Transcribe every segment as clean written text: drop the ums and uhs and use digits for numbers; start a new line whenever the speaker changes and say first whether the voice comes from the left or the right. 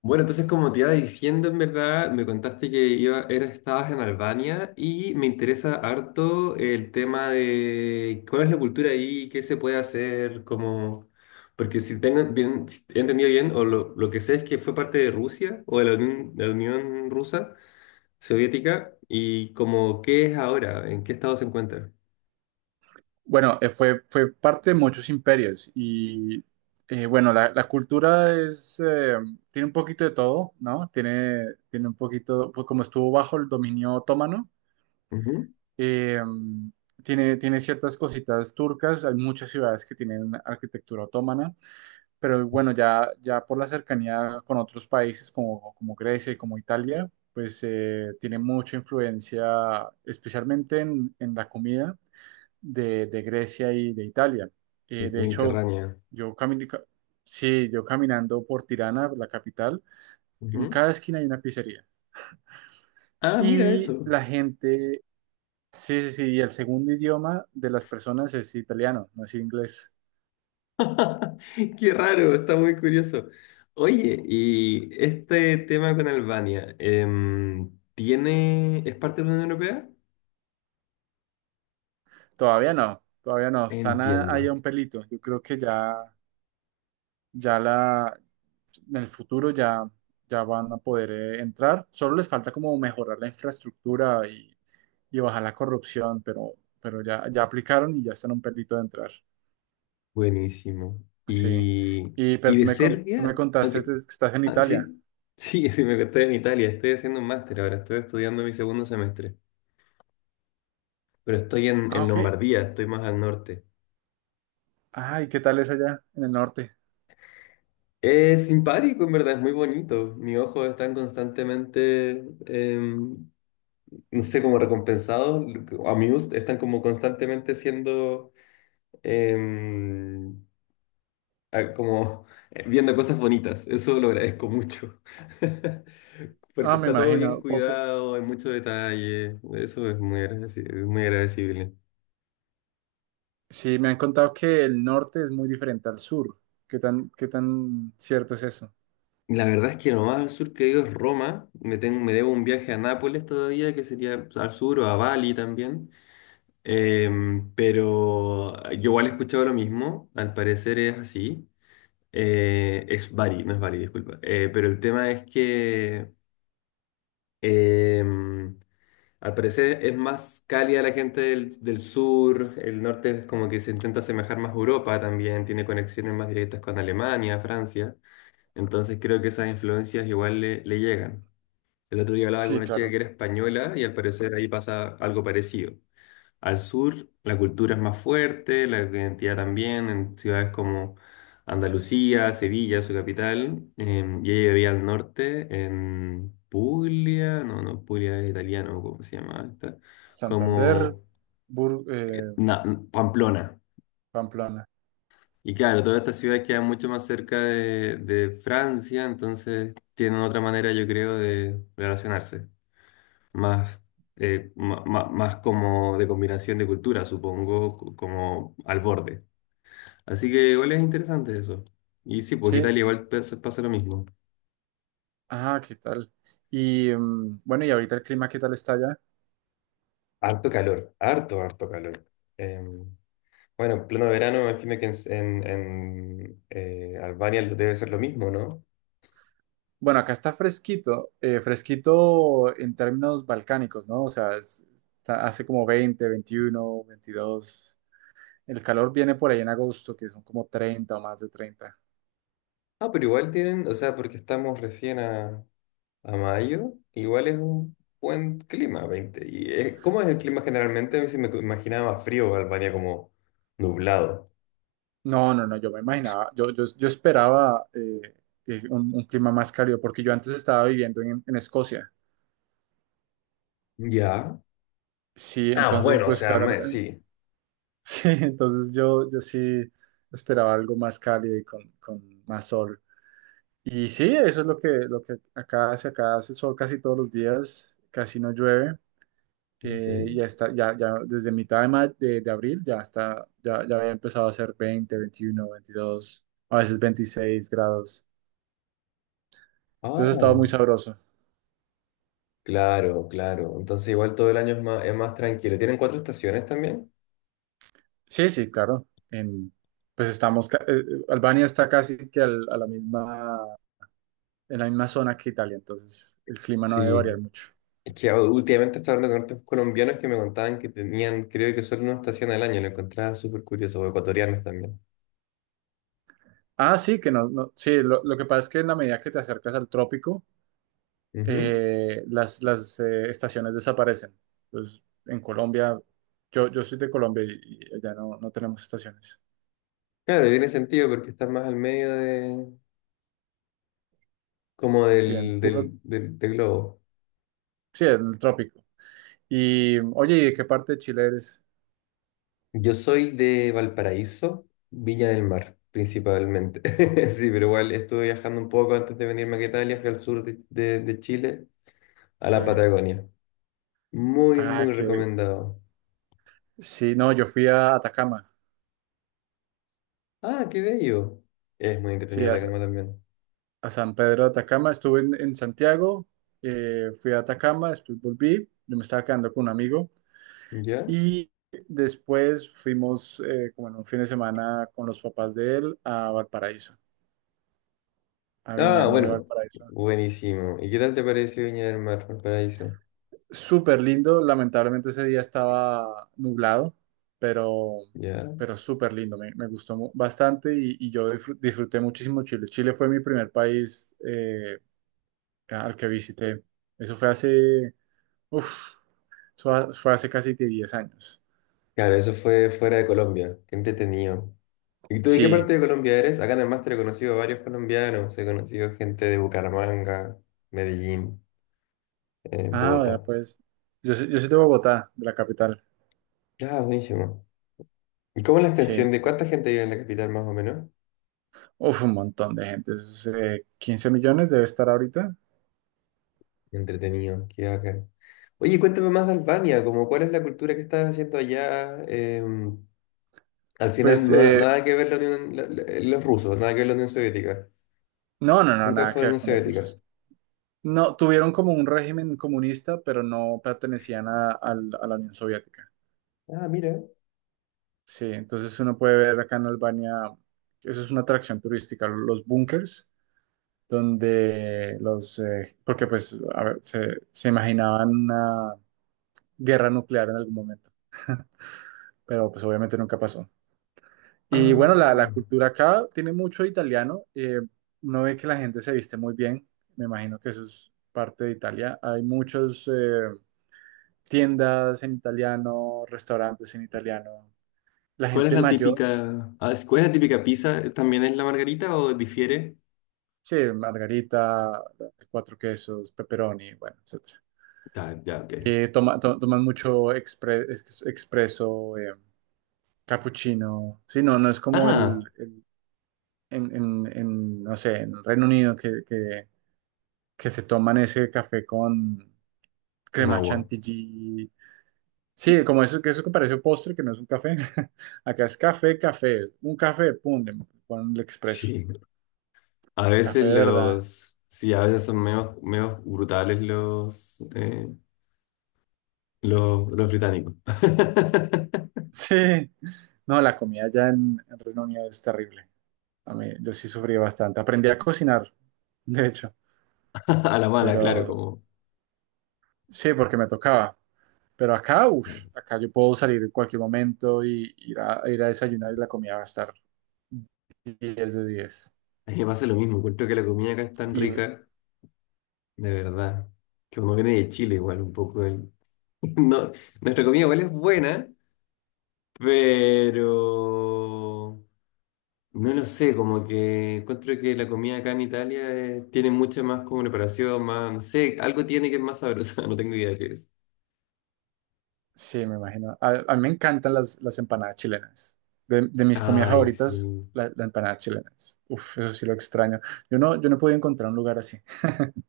left: Bueno, entonces como te iba diciendo, en verdad, me contaste que iba, era, estabas en Albania y me interesa harto el tema de cuál es la cultura ahí, qué se puede hacer, como... Porque si tengo bien, si he entendido bien, o lo que sé es que fue parte de Rusia o de la Unión Rusa Soviética y como qué es ahora, en qué estado se encuentra.
right: Bueno, fue parte de muchos imperios y bueno, la cultura es, tiene un poquito de todo, ¿no? Tiene un poquito, pues como estuvo bajo el dominio otomano,
left: Ujú.
right: eh, tiene ciertas cositas turcas, hay muchas ciudades que tienen arquitectura otomana, pero bueno, ya por la cercanía con otros países como Grecia y como Italia, pues tiene mucha influencia, especialmente en la comida de Grecia y de Italia. De hecho,
left: Mediterránea.
right: yo, cami- ca- sí, yo caminando por Tirana, la capital, en
left: Ujú.
right: cada esquina hay una pizzería.
left: Ah, mira
right: Y
left: eso.
right: la gente, sí, sí, sí, y el segundo idioma de las personas es italiano, no es inglés.
left: Qué raro, está muy curioso. Oye, y este tema con Albania, ¿tiene, es parte de la Unión Europea?
right: Todavía no, están
left: Entiendo.
right: ahí a un pelito. Yo creo que ya, ya la, en el futuro ya van a poder entrar. Solo les falta como mejorar la infraestructura y bajar la corrupción, pero, pero ya aplicaron y ya están a un pelito de entrar.
left: Buenísimo.
right: Sí. Y,
left: Y
right: pero
left: de
right: tú me
left: Serbia, ok,
right: contaste que estás en
left: ah,
right: Italia.
left: sí, sí, sí, me estoy en Italia, estoy haciendo un máster ahora, estoy estudiando mi segundo semestre, pero estoy
right: Ah,
left: en
right: ok.
left: Lombardía, estoy más al norte.
right: Ay, ¿qué tal es allá en el norte?
left: Es simpático, en verdad, es muy bonito. Mis ojos están constantemente no sé, como recompensados, amused, están como constantemente siendo, em, ah, como viendo cosas bonitas. Eso lo agradezco mucho.
right: Ah,
left: Porque
right: me
left: está todo bien
right: imagino.
left: cuidado, hay mucho detalle. Eso es muy agradecible, es muy agradecible.
right: Sí, me han contado que el norte es muy diferente al sur. ¿Qué tan cierto es eso?
left: La verdad es que lo más al sur que he ido es Roma. Me, tengo, me debo un viaje a Nápoles todavía, que sería pues, al sur o a Bali también. Pero yo igual he escuchado lo mismo, al parecer es así. Es Bari, no es Bari, disculpa. Pero el tema es que em, al parecer es más cálida la gente del, del sur, el norte es como que se intenta asemejar más a Europa también, tiene conexiones más directas con Alemania, Francia, entonces creo que esas influencias igual le, le llegan. El otro día hablaba con
right: Sí,
left: una chica
right: claro.
left: que era española y al parecer ahí pasa algo parecido. Al sur la cultura es más fuerte, la identidad también, en ciudades como Andalucía, Sevilla, su capital, y ella vivía al norte, en Puglia, no, no, Puglia es italiano, ¿cómo se llama esta?
right: Santander,
left: Como
right: Bur-
left: eh,
right: eh,
left: na- Pamplona.
right: Pamplona.
left: Y claro, todas estas ciudades quedan mucho más cerca de Francia, entonces tienen otra manera, yo creo, de relacionarse, más más como de combinación de cultura, supongo, como al borde. Así que igual es interesante eso. Y sí, porque
right: Sí.
left: Italia igual pasa, pasa lo mismo.
right: Ah, ¿qué tal? Y bueno, y ahorita el clima, ¿qué tal está allá?
left: Harto calor, harto, harto calor. Eh, bueno, en pleno verano, me imagino que Albania debe ser lo mismo, ¿no?
right: Bueno, acá está fresquito, fresquito en términos balcánicos, ¿no? O sea, hace como 20, 21, 22. El calor viene por ahí en agosto, que son como 30 o más de 30.
left: Ah, pero igual tienen, o sea, porque estamos recién a mayo, igual es un buen clima, veinte. ¿Y cómo es el clima generalmente? A mí sí me imaginaba más frío Albania como nublado.
right: No, no, no, yo me imaginaba, yo esperaba un clima más cálido, porque yo antes estaba viviendo en, Escocia.
left: Ya.
right: Sí,
left: Ah,
right: entonces,
left: bueno, o
right: pues
left: sea,
right: claro,
left: sí.
right: sí, entonces yo sí esperaba algo más cálido y con más sol. Y sí, eso es lo que acá hace. Acá hace sol casi todos los días, casi no llueve. Ya
left: Ok.
right: está, ya desde mitad de abril ya está, ya había empezado a hacer 20 21 22 a veces 26 grados. Entonces ha estado muy
left: Ah.
right: sabroso.
left: Claro, claro. Entonces igual todo el año es más tranquilo. ¿Tienen cuatro estaciones también?
right: Sí, sí, claro. En, pues estamos, ca- Albania está casi que a la misma, en la misma zona que Italia, entonces el clima no debe
left: Sí.
right: variar mucho.
left: Es que últimamente estaba hablando con otros colombianos que me contaban que tenían, creo que solo una estación al año. Lo encontraba súper curioso, o ecuatorianos también.
right: Ah, sí, que no, no, sí, lo que pasa es que en la medida que te acercas al trópico,
left: Ujú.
right: las estaciones desaparecen. Entonces, en Colombia, yo soy de Colombia y allá no tenemos estaciones.
left: Claro, tiene sentido porque estás más al medio de, como
right: Sí, en
left: del globo.
right: sí, en el trópico. Y, oye, ¿y de qué parte de Chile eres?
left: Yo soy de Valparaíso, Viña del Mar, principalmente. Sí, pero igual estuve viajando un poco antes de venirme a Italia, fui al sur de, de Chile, a
right: Sí.
left: la Patagonia. Muy,
right: Ah,
left: muy
right: que
left: recomendado.
right: sí, no, yo fui a Atacama,
left: Ah, qué bello. Es muy
right: sí,
left: entretenido
right: a,
left: la calma también.
right: a San Pedro de Atacama, estuve en Santiago, fui a Atacama, después volví, yo me estaba quedando con un amigo
left: ¿Ya?
right: y después fuimos como en un fin de semana con los papás de él a Valparaíso, a Viña
left: Ah,
right: del Mar y
left: bueno.
right: Valparaíso.
left: Buenísimo. ¿Y qué tal te pareció Viña del Mar, Paraíso?
right: Súper lindo, lamentablemente ese día estaba nublado, pero,
left: ¿Ya?
right: súper lindo, me gustó bastante y yo disfruté muchísimo Chile. Chile fue mi primer país al que visité. Eso fue hace, uf, eso fue hace casi que 10 años.
left: Claro, eso fue fuera de Colombia. Qué entretenido. ¿Y tú de qué
right: Sí,
left: parte de Colombia eres? Acá en el máster he conocido a varios colombianos. He conocido gente de Bucaramanga, Medellín,
right: ah, vea,
left: Bogotá.
right: pues yo soy de Bogotá, de la capital.
left: Ah, buenísimo. ¿Y cómo es la
right: Sí,
left: extensión de cuánta gente vive en la capital más o menos?
right: uf, un montón de gente, eso es, 15 millones debe estar ahorita.
left: Entretenido, qué bacán. Oye, cuéntame más de Albania, como cuál es la cultura que estás haciendo allá. Al final,
right: Pues
left: nada que ver la Unión- la- la- los rusos, nada que ver la Unión Soviética.
right: no, no, no,
left: Nunca
right: nada
left: fue
right: que
left: la Unión
right: ver con los
left: Soviética.
right: rusos. No, tuvieron como un régimen comunista, pero no pertenecían a la Unión Soviética.
left: Ah, mira.
right: Sí, entonces uno puede ver acá en Albania, eso es una atracción turística, los búnkers, porque pues, a ver, se imaginaban una guerra nuclear en algún momento, pero pues obviamente nunca pasó. Y bueno, la,
left: Ah,
right: la cultura acá tiene mucho italiano, uno ve que la gente se viste muy bien, me imagino que eso es parte de Italia, hay muchos tiendas en italiano, restaurantes en italiano. La
left: ¿cuál es
right: gente
left: la
right: mayor.
left: típica? ¿Cuál es la típica pizza? ¿También es la margarita o difiere?
right: Sí, margarita, cuatro quesos, pepperoni, bueno, etcétera.
left: Ah, ya, ok.
right: Toman mucho expreso, cappuccino. Sí, no es como
left: Ah,
right: no sé, en Reino Unido que se toman ese café con
left: con
right: crema
left: agua.
right: chantilly. Sí, como eso que parece un postre, que no es un café. Acá es café, café, un café, pum, le ponen el expreso.
left: Sí. A veces
right: Café, de ¿verdad?
left: los. Sí, a veces son menos, menos brutales los británicos.
right: Sí. No, la comida allá en, Reino Unido es terrible. A mí, yo sí sufrí bastante. Aprendí a cocinar, de hecho,
left: A la mala, claro,
right: pero
left: como...
right: sí, porque me tocaba. Pero acá,
left: Claro.
right: acá yo puedo salir en cualquier momento y ir a desayunar y la comida va a estar 10 de 10.
left: A mí me pasa lo mismo, encuentro que la comida acá es tan
right: Y
left: rica, de verdad, que uno viene de Chile igual un poco. No, nuestra comida igual es buena, pero... No lo sé, como que encuentro que la comida acá en Italia tiene mucha más como preparación, más, no sé, algo tiene que es más sabrosa, no tengo idea de qué es.
right: sí, me imagino. A mí me encantan las empanadas chilenas. De mis comidas
left: Ay, sí.
right: favoritas, la empanada chilena. Uf, eso sí lo extraño. Yo no he podido encontrar un lugar así.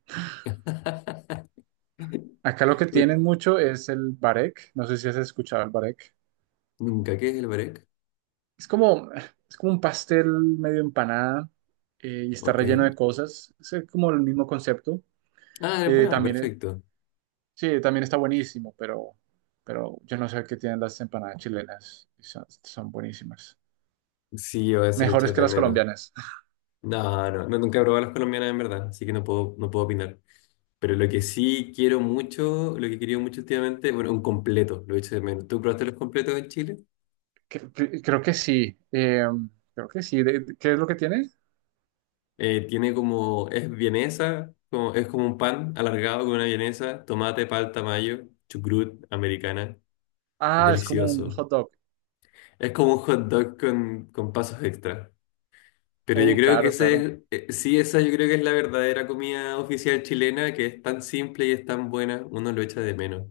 right: Acá lo que tienen
left: Uy,
right: mucho es el barek. No sé si has escuchado el barek.
left: nunca, ¿qué es el barec?
right: Es como un pastel medio empanada y está
left: Ok.
right: relleno de cosas. Es como el mismo concepto.
left: Ah, la
right: Eh,
left: empanada,
right: también, eh,
left: perfecto.
right: sí, también está buenísimo, pero, yo no sé qué tienen las empanadas chilenas. Y son buenísimas.
left: Sí, voy a hacer
right: Mejores
left: echar
right: que
left: de
right: las
left: menos.
right: colombianas.
left: No, no, no, nunca he probado las colombianas en verdad, así que no puedo, no puedo opinar. Pero lo que sí quiero mucho, lo que he querido mucho últimamente, bueno, un completo, lo he hecho de menos. ¿Tú probaste los completos en Chile?
right: Creo que sí. Creo que sí. ¿Qué es lo que tiene?
left: Tiene como, es vienesa, como, es como un pan alargado con una vienesa, tomate, palta, mayo, chucrut, americana,
right: Ah, es como un
left: delicioso.
right: hot dog.
left: Es como un hot dog con pasos extra. Pero yo
right: Oh,
left: creo que
right: claro, claro.
left: ese, sí, esa yo creo que es la verdadera comida oficial chilena, que es tan simple y es tan buena, uno lo echa de menos.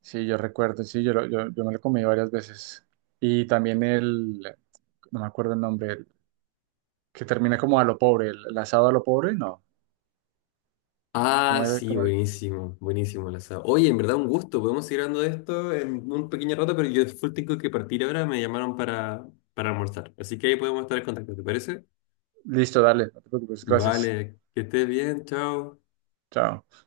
right: Sí, yo recuerdo, sí, yo me lo comí varias veces. Y también el, no me acuerdo el nombre, el que termina como a lo pobre, el asado a lo pobre, no. ¿Cómo
left: Ah,
right: era?
left: sí,
right: ¿Cómo era?
left: buenísimo, buenísimo el asado. Oye, en verdad un gusto, podemos seguir hablando de esto en un pequeño rato, pero yo full tengo que partir ahora, me llamaron para almorzar. Así que ahí podemos estar en contacto, ¿te parece?
right: Listo, dale, no te preocupes, gracias.
left: Vale, que estés bien, chao.
right: Chao.